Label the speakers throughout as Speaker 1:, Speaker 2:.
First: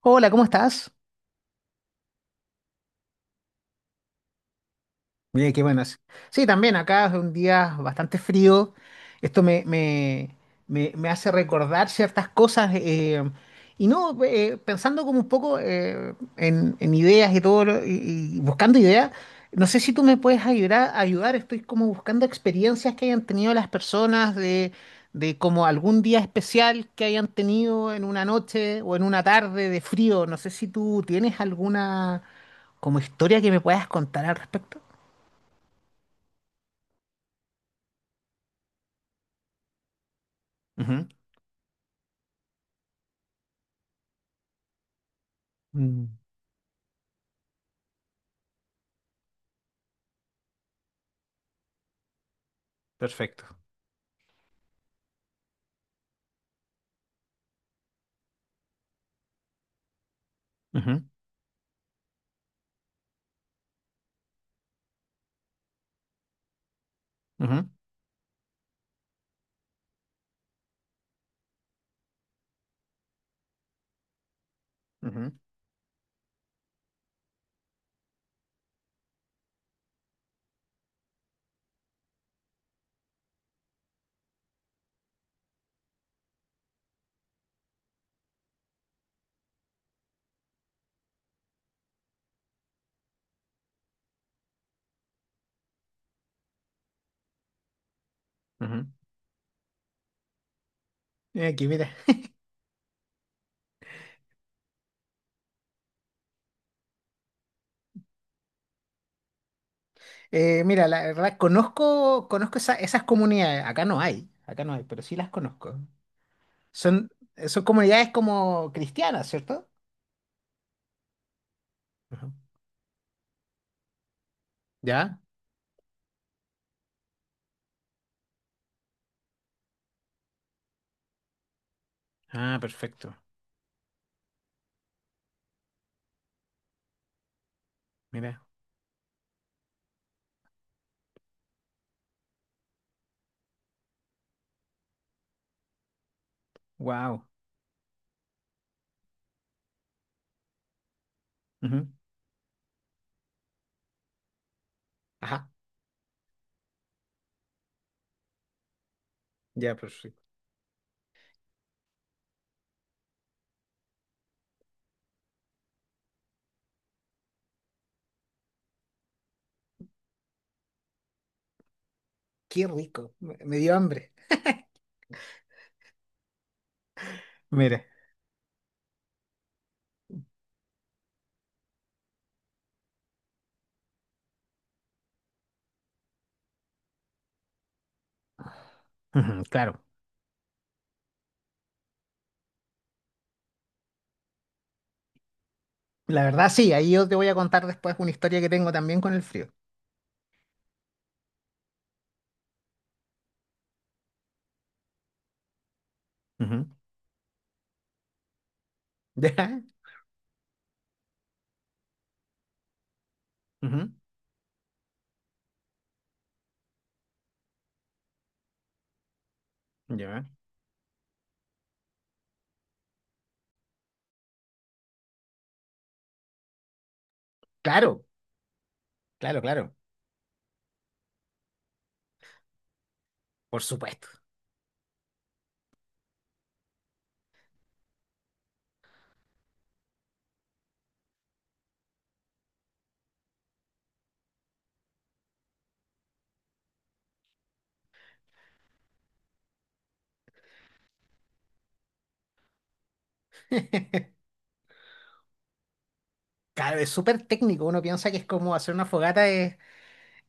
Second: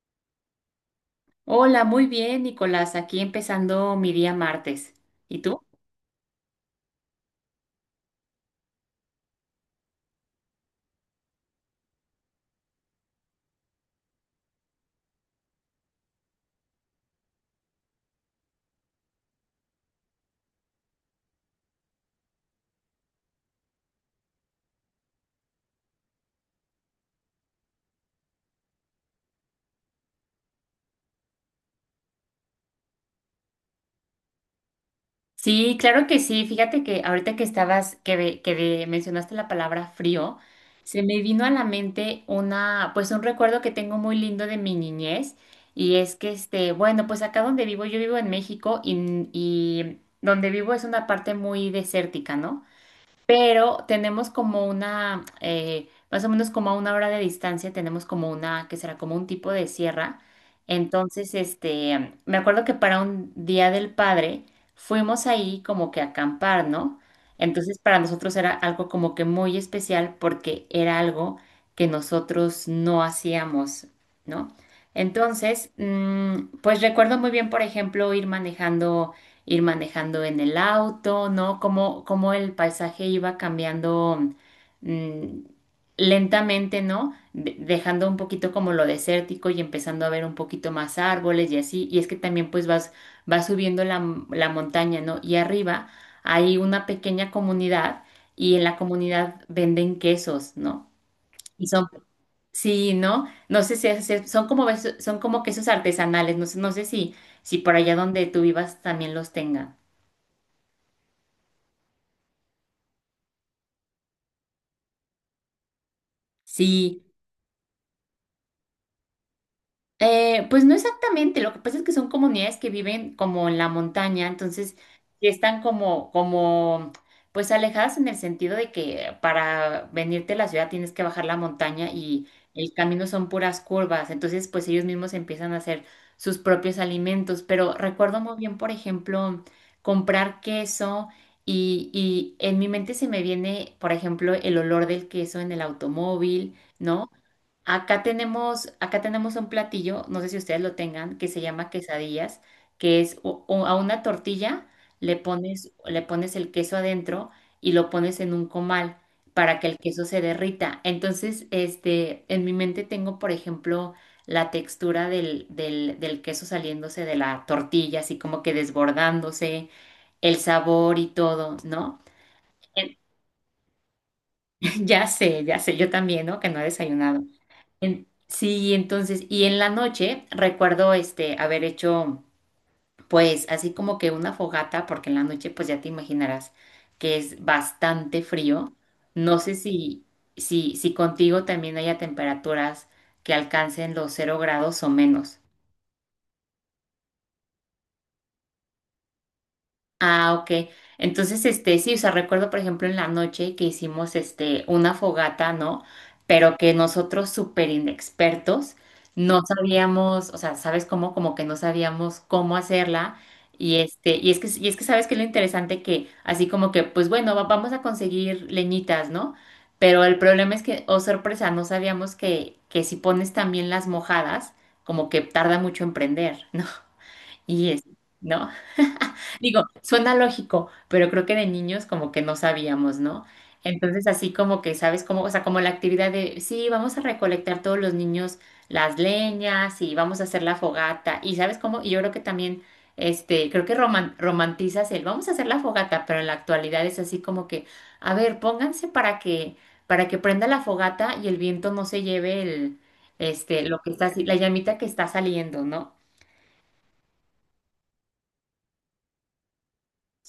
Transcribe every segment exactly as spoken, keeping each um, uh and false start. Speaker 1: Hola, ¿cómo estás?
Speaker 2: Hola, muy bien, Nicolás. Aquí empezando mi día martes. ¿Y
Speaker 1: Mira
Speaker 2: tú?
Speaker 1: qué buenas. Sí, también acá es un día bastante frío. Esto me, me, me, me hace recordar ciertas cosas. Eh, y no, eh, pensando como un poco eh, en, en ideas y todo, lo- y, y buscando ideas, no sé si tú me puedes ayudar, ayudar. Estoy como buscando experiencias que hayan tenido las personas de, de como algún día especial que hayan tenido en una noche o en una tarde de frío. No sé si tú tienes alguna como historia que me puedas contar al respecto.
Speaker 2: Sí, claro que sí. Fíjate que ahorita que estabas, que, ve- que ve- mencionaste la palabra frío, se
Speaker 1: Ujú.
Speaker 2: me vino a la mente una, pues un recuerdo que tengo muy lindo de mi niñez. Y
Speaker 1: Mm.
Speaker 2: es que, este, bueno, pues acá donde vivo, yo vivo en México y, y donde vivo es una parte muy desértica, ¿no?
Speaker 1: Perfecto.
Speaker 2: Pero tenemos como una, eh, más o menos como a una hora de distancia, tenemos como una, que será como un tipo de sierra.
Speaker 1: Ujú,
Speaker 2: Entonces, este, me acuerdo que para un Día del Padre fuimos ahí como que a acampar, ¿no?
Speaker 1: ujú,
Speaker 2: Entonces, para nosotros era algo como que muy especial porque era algo que nosotros no hacíamos, ¿no?
Speaker 1: ujú.
Speaker 2: Entonces, mm, pues recuerdo muy bien, por ejemplo, ir manejando ir manejando en el auto, ¿no? Cómo, cómo el paisaje iba cambiando mm, lentamente, ¿no? De- dejando un poquito como lo desértico y empezando a ver un poquito más árboles y así. Y es que también pues vas, vas subiendo la, m- la montaña, ¿no? Y arriba hay una pequeña comunidad y en la comunidad venden quesos, ¿no?
Speaker 1: Mira, aquí,
Speaker 2: Y son,
Speaker 1: mira.
Speaker 2: sí, ¿no? No sé si es- son como, beso- son como quesos artesanales, no sé, no sé si, si por allá donde tú vivas también los tengan.
Speaker 1: Eh, mira, la verdad, conozco, conozco esa- esas comunidades. Acá no hay, acá no hay, pero sí las conozco.
Speaker 2: Sí,
Speaker 1: Son, son comunidades como cristianas, ¿cierto?
Speaker 2: eh, pues no exactamente, lo que pasa es que son
Speaker 1: Ujú.
Speaker 2: comunidades que viven como en la montaña, entonces
Speaker 1: ¿Ya?
Speaker 2: sí están como, como, pues alejadas en el sentido de que para venirte a la ciudad tienes que bajar la montaña y
Speaker 1: Ah,
Speaker 2: el camino
Speaker 1: perfecto.
Speaker 2: son puras curvas, entonces pues ellos mismos empiezan a hacer sus propios alimentos, pero recuerdo muy
Speaker 1: Mira.
Speaker 2: bien, por ejemplo, comprar queso y, y en mi mente se me viene, por ejemplo, el olor del queso en el automóvil, ¿no?
Speaker 1: Wow.
Speaker 2: Acá tenemos, acá tenemos un platillo, no sé si ustedes lo tengan, que se llama quesadillas, que es o- o a una tortilla le
Speaker 1: Ajá.
Speaker 2: pones, le pones el queso adentro y lo pones en un comal para que
Speaker 1: Ya,
Speaker 2: el queso se
Speaker 1: perfecto.
Speaker 2: derrita. Entonces, este, en mi mente tengo, por ejemplo, la textura del, del, del queso saliéndose de la tortilla, así como que desbordándose, el sabor y todo, ¿no?
Speaker 1: Qué rico. Me me dio hambre.
Speaker 2: Ya sé, ya sé, yo también, ¿no? Que no he desayunado.
Speaker 1: Mira.
Speaker 2: En- sí, entonces, y en la noche recuerdo este haber hecho pues así como que una fogata, porque en la noche pues ya te imaginarás que es bastante frío. No
Speaker 1: Ujú,
Speaker 2: sé
Speaker 1: claro.
Speaker 2: si, si, si contigo también haya temperaturas que alcancen los cero grados o menos.
Speaker 1: La verdad, sí, ahí yo te voy a contar después una historia que tengo también con el frío.
Speaker 2: Ah, ok. Entonces, este, sí, o sea, recuerdo, por ejemplo, en la noche que hicimos, este, una fogata, ¿no? Pero
Speaker 1: Ujú.
Speaker 2: que nosotros, súper inexpertos, no
Speaker 1: ¿Ya?
Speaker 2: sabíamos, o sea, ¿sabes cómo? Como que no sabíamos cómo hacerla. Y
Speaker 1: Ujú.
Speaker 2: este, y es que, y es que sabes que lo interesante que, así como que, pues bueno, va- vamos a conseguir leñitas, ¿no? Pero el
Speaker 1: Ya.
Speaker 2: problema es que, oh sorpresa, no sabíamos que, que si pones también las mojadas, como que tarda mucho en prender, ¿no? Y es,
Speaker 1: Claro.
Speaker 2: ¿no?
Speaker 1: Claro,
Speaker 2: Digo,
Speaker 1: claro,
Speaker 2: suena lógico, pero creo que de niños como que no sabíamos, ¿no?
Speaker 1: por
Speaker 2: Entonces
Speaker 1: supuesto.
Speaker 2: así como que, ¿sabes cómo? O sea, como la actividad de, sí, vamos a recolectar todos los niños las leñas y vamos a hacer la fogata. Y ¿sabes cómo? Y yo creo que también, este, creo que roman- romantizas el, vamos a hacer la fogata, pero en la actualidad es así como que, a ver, pónganse para que, para que prenda la fogata y el viento no se lleve el, este, lo que está, así- la llamita que está saliendo, ¿no?
Speaker 1: Claro, es súper técnico. Uno piensa que es como hacer una fogata es,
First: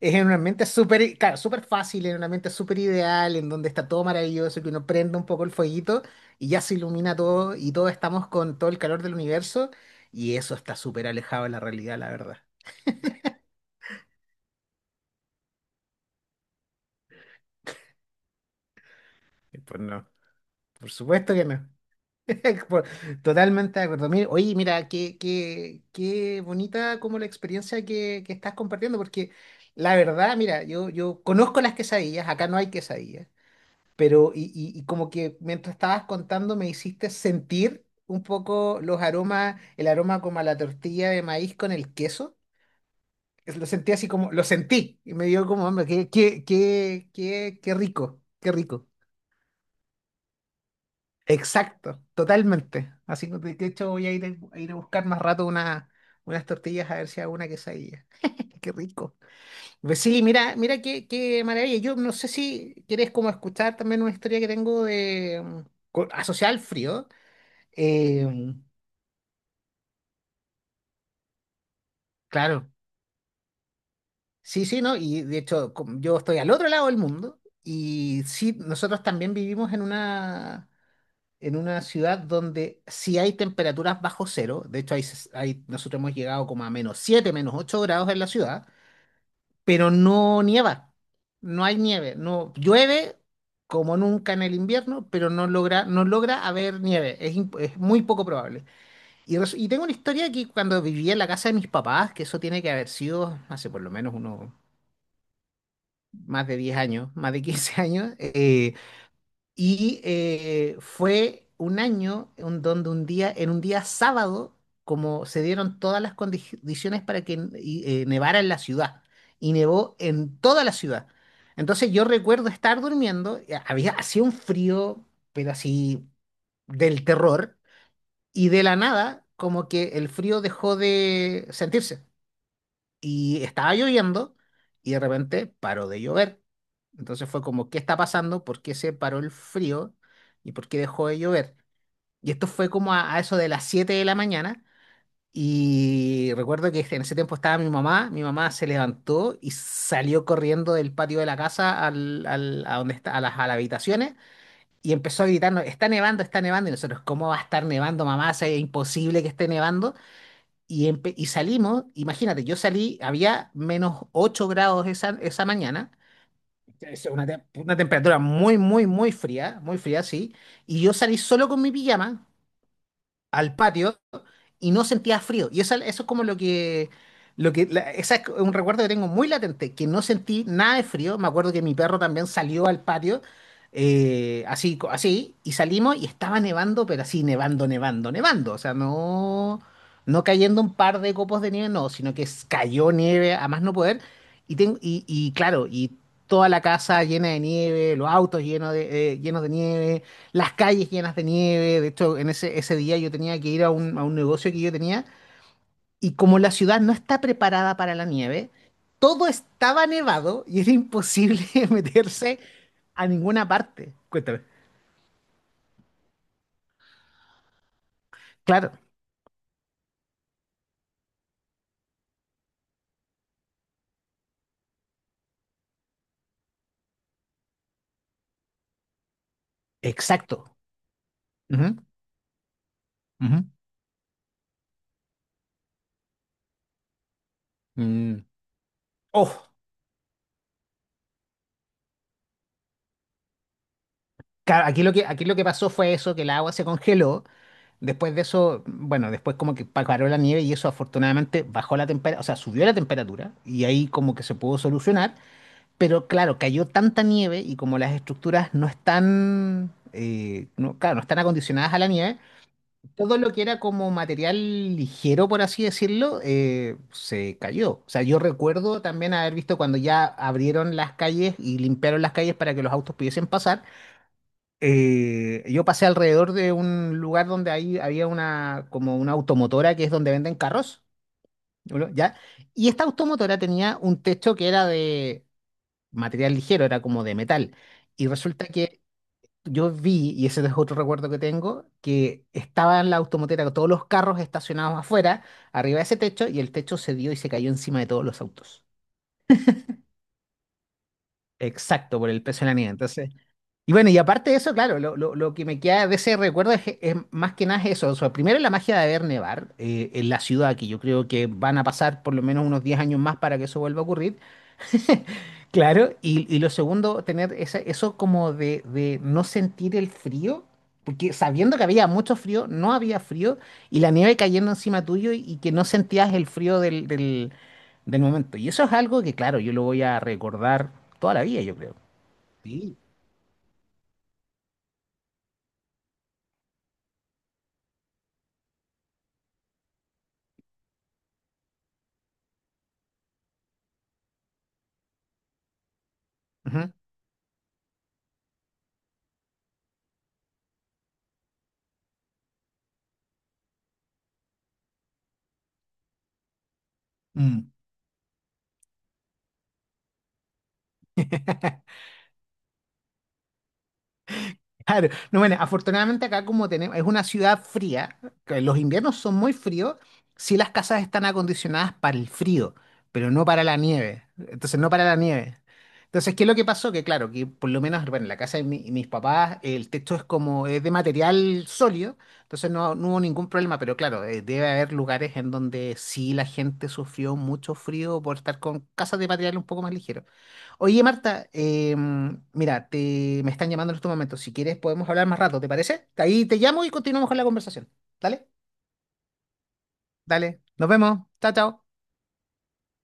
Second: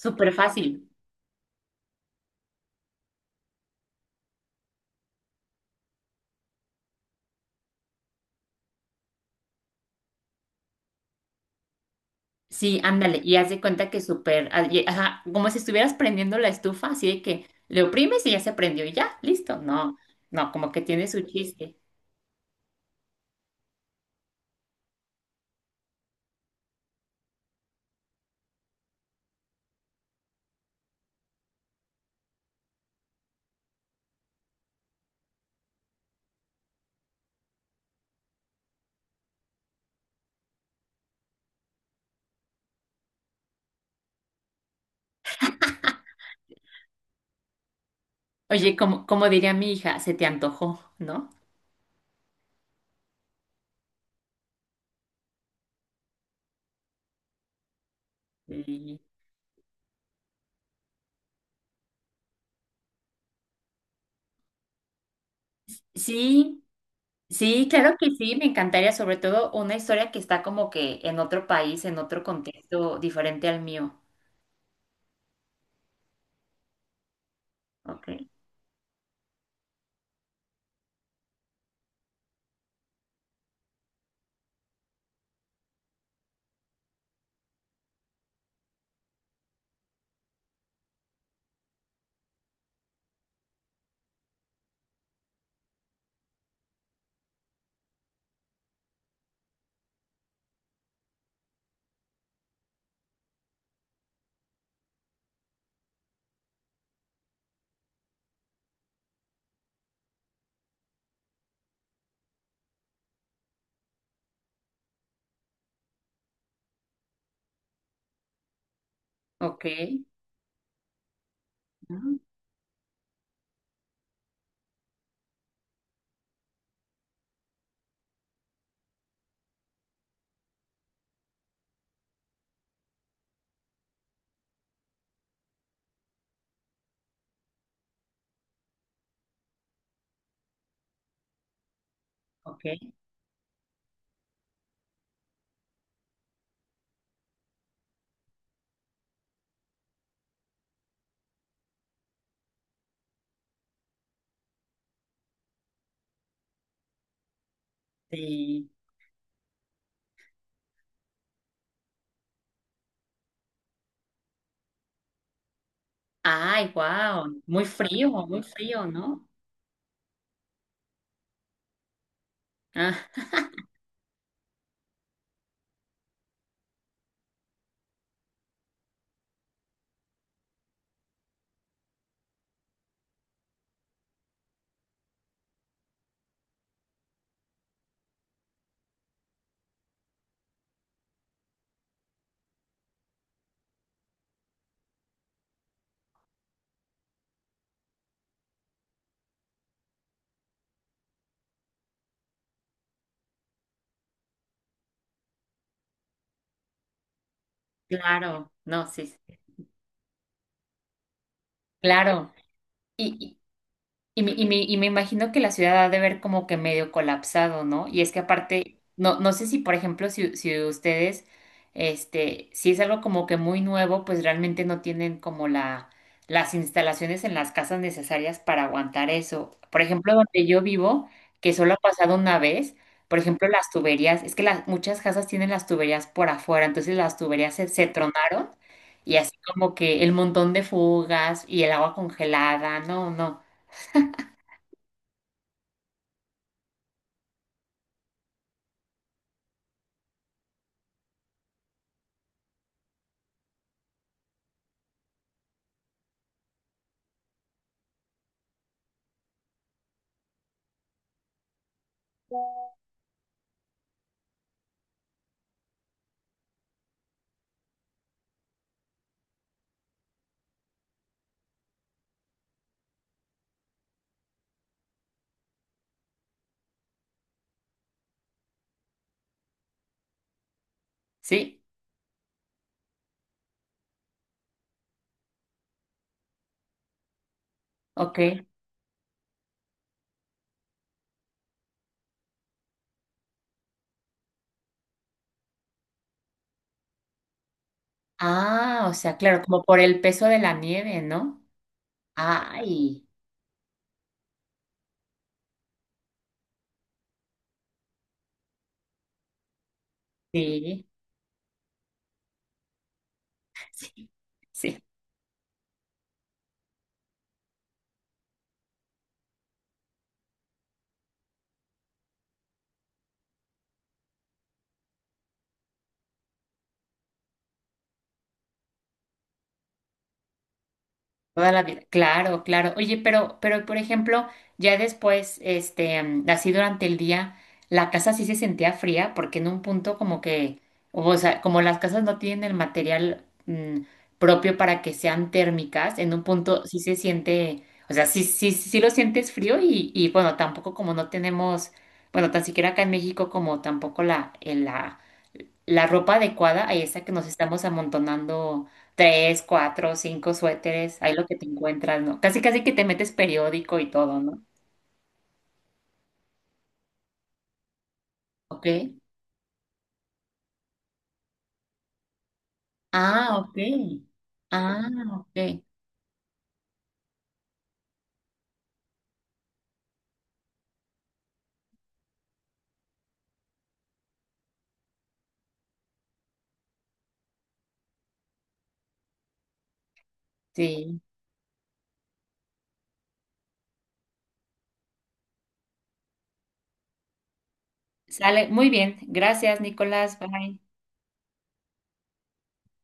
Speaker 1: es en un ambiente
Speaker 2: fácil.
Speaker 1: súper, i- claro, súper fácil, en un ambiente súper ideal, en donde está todo maravilloso, que uno prende un poco el fueguito y ya se ilumina todo y todos estamos con todo el calor del universo, y eso está súper alejado de la realidad, la verdad.
Speaker 2: Sí, ándale, y haz de cuenta que súper, ah, y- ajá, como si estuvieras prendiendo la estufa, así de que le oprimes y ya se prendió y ya, listo.
Speaker 1: Y pues
Speaker 2: No,
Speaker 1: no,
Speaker 2: no, como que
Speaker 1: por
Speaker 2: tiene su
Speaker 1: supuesto que no.
Speaker 2: chiste.
Speaker 1: Por- Totalmente de acuerdo. Mire. Oye, mira, qué, qué, qué bonita como la experiencia que, que estás compartiendo, porque la verdad, mira, yo, yo conozco las quesadillas, acá no hay quesadillas, pero y, y- y como que mientras estabas contando me hiciste sentir un poco los aromas, el aroma como a la tortilla de maíz con el queso. Es- Lo sentí así como, lo sentí, y me dio como, hombre, qué, qué, qué, qué, qué rico, qué
Speaker 2: Oye,
Speaker 1: rico.
Speaker 2: como, como diría mi hija, se te antojó, ¿no?
Speaker 1: Exacto, totalmente. Así que de de hecho voy a ir a, a ir a buscar más rato una, unas tortillas a ver si hago una quesadilla. Qué
Speaker 2: Y-
Speaker 1: rico. Pues sí, mira, mira qué, qué maravilla. Yo no sé si quieres como escuchar también una historia que tengo de mm, co- asociada al
Speaker 2: Sí,
Speaker 1: frío.
Speaker 2: sí, claro que sí, me
Speaker 1: Eh,
Speaker 2: encantaría, sobre todo una historia que está como que en otro país, en otro
Speaker 1: claro,
Speaker 2: contexto diferente al mío.
Speaker 1: sí, sí, ¿no? Y de hecho, com- yo estoy al otro lado del mundo
Speaker 2: Ok,
Speaker 1: y sí, nosotros también vivimos en una en una ciudad donde sí hay temperaturas bajo cero, de hecho hay, hay- nosotros hemos llegado como a menos siete, menos ocho grados en la ciudad, pero no nieva, no hay nieve, no llueve como nunca en el invierno, pero no logra, no logra haber nieve, es, imp- es muy poco probable. Y, res- y tengo una historia que cuando vivía en la casa de mis papás, que eso tiene que haber sido hace por lo menos unos más de diez años, más de quince años. eh, Y eh, fue un año en donde un día, en un día sábado, como se dieron todas las condi- condiciones para que y, eh, nevara en la ciudad, y
Speaker 2: ok,
Speaker 1: nevó en toda la ciudad. Entonces yo
Speaker 2: ujú,
Speaker 1: recuerdo estar durmiendo, y había hacía un frío, pero así del terror, y de la nada, como que el frío dejó de sentirse y estaba lloviendo y de repente paró de llover. Entonces fue como, ¿qué está pasando? ¿Por qué se paró el frío? ¿Y por qué dejó de llover? Y esto
Speaker 2: ok,
Speaker 1: fue como a, a eso de las siete de la mañana. Y recuerdo que en ese tiempo estaba mi mamá. Mi mamá se levantó y salió corriendo del patio de la casa al, al- a, donde está, a, las, a las habitaciones, y empezó a gritarnos, está nevando, está nevando. Y nosotros, ¿cómo va a estar nevando, mamá? O sea, es
Speaker 2: sí.
Speaker 1: imposible que esté nevando. Y, empe- y salimos, imagínate, yo salí, había menos ocho grados esa, esa mañana,
Speaker 2: Ay,
Speaker 1: es una,
Speaker 2: wow,
Speaker 1: te-
Speaker 2: muy
Speaker 1: una
Speaker 2: frío,
Speaker 1: temperatura
Speaker 2: muy
Speaker 1: muy,
Speaker 2: frío,
Speaker 1: muy, muy
Speaker 2: ¿no?
Speaker 1: fría, muy fría, sí, y yo salí solo con mi pijama
Speaker 2: Ah.
Speaker 1: al patio y no sentía frío. Y eso, eso es como lo que, lo que, la- esa es un recuerdo que tengo muy latente, que no sentí nada de frío. Me acuerdo que mi perro también salió al patio, eh, así, co- así, y salimos y estaba nevando, pero así, nevando, nevando, nevando. O sea, no, no cayendo un par de copos de nieve, no, sino que s- cayó nieve a más no poder. Y, tengo, y, y claro, y toda la casa llena de nieve, los autos llenos de, eh, llenos de nieve, las calles llenas de nieve. De hecho, en ese, ese día yo tenía que ir a un, a un negocio que yo tenía y como la ciudad no está preparada para la
Speaker 2: Claro,
Speaker 1: nieve,
Speaker 2: no, sí,
Speaker 1: todo
Speaker 2: sí.
Speaker 1: estaba nevado y era imposible
Speaker 2: Claro.
Speaker 1: meterse a
Speaker 2: Y,
Speaker 1: ninguna parte.
Speaker 2: y me,
Speaker 1: Cuéntame.
Speaker 2: y me- y me imagino que la ciudad ha de ver como que medio colapsado, ¿no? Y es que
Speaker 1: Claro,
Speaker 2: aparte, no, no sé si, por ejemplo, si, si ustedes, este, si es algo como que muy nuevo, pues realmente no tienen como la, las instalaciones en las casas necesarias para aguantar eso. Por ejemplo, donde
Speaker 1: exacto.
Speaker 2: yo vivo, que solo
Speaker 1: Ujú,
Speaker 2: ha pasado una vez, por
Speaker 1: ujú.
Speaker 2: ejemplo, las tuberías, es que las, muchas casas tienen las tuberías por afuera, entonces las tuberías se, se
Speaker 1: Mm.
Speaker 2: tronaron y así
Speaker 1: Oh,
Speaker 2: como que el montón de fugas y el agua congelada, no, no.
Speaker 1: claro, aquí lo que, aquí lo que pasó fue eso, que el agua se congeló. Después de eso, bueno, después como que pa- paró la nieve y eso afortunadamente bajó la temperatura, o sea, subió la temperatura y ahí como que se pudo solucionar. Pero claro, cayó tanta nieve y como las estructuras no están, eh, no, claro, no están acondicionadas a la nieve, todo lo que era como material ligero, por así decirlo, eh, se cayó. O sea, yo recuerdo también haber visto cuando ya abrieron las calles y limpiaron las calles para que los autos pudiesen pasar. Eh, yo pasé alrededor de un lugar donde ahí había una, como una automotora que es donde venden carros,
Speaker 2: Sí,
Speaker 1: ¿no? ¿Ya? Y esta automotora tenía un techo que era de material ligero, era como de metal. Y
Speaker 2: ok.
Speaker 1: resulta que yo vi, y ese es otro recuerdo que tengo, que estaban la automotera, todos los carros estacionados afuera, arriba de ese techo, y el techo se dio y se cayó encima de todos los autos.
Speaker 2: Ah, o sea, claro, como por el peso de la nieve, ¿no?
Speaker 1: Exacto, por el peso de la nieve.
Speaker 2: Ay,
Speaker 1: Entonces, y bueno, y aparte de eso, claro, lo, lo- lo que me queda de ese recuerdo es, es más que nada eso. O sea, primero la magia de ver nevar eh, en la ciudad, que yo
Speaker 2: sí,
Speaker 1: creo que van a pasar por lo menos unos diez años más para que eso vuelva a
Speaker 2: sí,
Speaker 1: ocurrir.
Speaker 2: sí.
Speaker 1: Claro, y, y lo segundo, tener esa- eso como de, de no sentir el frío, porque sabiendo que había mucho frío, no había frío, y la nieve cayendo encima tuyo y, y que no sentías el frío del, del, del momento. Y eso es algo que, claro, yo lo voy a recordar toda la vida,
Speaker 2: Toda
Speaker 1: yo
Speaker 2: la
Speaker 1: creo.
Speaker 2: vida. Claro, claro.
Speaker 1: Sí.
Speaker 2: Oye, pero, pero por ejemplo, ya después, este, mm, así durante el día, la casa sí se sentía fría, porque en un punto como que, o sea, como las casas no tienen el material mm, propio para que sean térmicas, en un punto
Speaker 1: Ujú.
Speaker 2: sí se siente, o sea, sí, sí, sí lo sientes frío y, y bueno, tampoco como no tenemos, bueno, tan siquiera acá en México como tampoco la, el- la la ropa adecuada ahí está que nos
Speaker 1: Mm.
Speaker 2: estamos amontonando tres, cuatro, cinco suéteres, ahí lo que te encuentras, ¿no? Casi casi que te metes periódico y todo, ¿no?
Speaker 1: Claro, no, bueno, afortunadamente acá como tenemos, es una ciudad fría, que los
Speaker 2: Ok.
Speaker 1: inviernos son muy fríos, sí las casas están acondicionadas para el frío, pero no
Speaker 2: Ah,
Speaker 1: para
Speaker 2: ok.
Speaker 1: la nieve, entonces no para
Speaker 2: Ah,
Speaker 1: la
Speaker 2: ok.
Speaker 1: nieve. Entonces, ¿qué es lo que pasó? Que claro, que por lo menos, bueno, en la casa de mi- mis papás, el techo es como, es de material sólido, entonces no, no hubo ningún problema, pero claro, eh, debe haber lugares en donde sí la gente sufrió mucho frío por estar con casas de material un poco más ligero. Oye,
Speaker 2: Sí.
Speaker 1: Marta, eh, mira, te, me están llamando en estos momentos. Si quieres, podemos hablar más rato, ¿te parece? Ahí te llamo y continuamos con la conversación. Dale,
Speaker 2: Sale. Muy bien. Gracias, Nicolás.
Speaker 1: dale.
Speaker 2: Bye.
Speaker 1: Nos vemos. Chao, chao.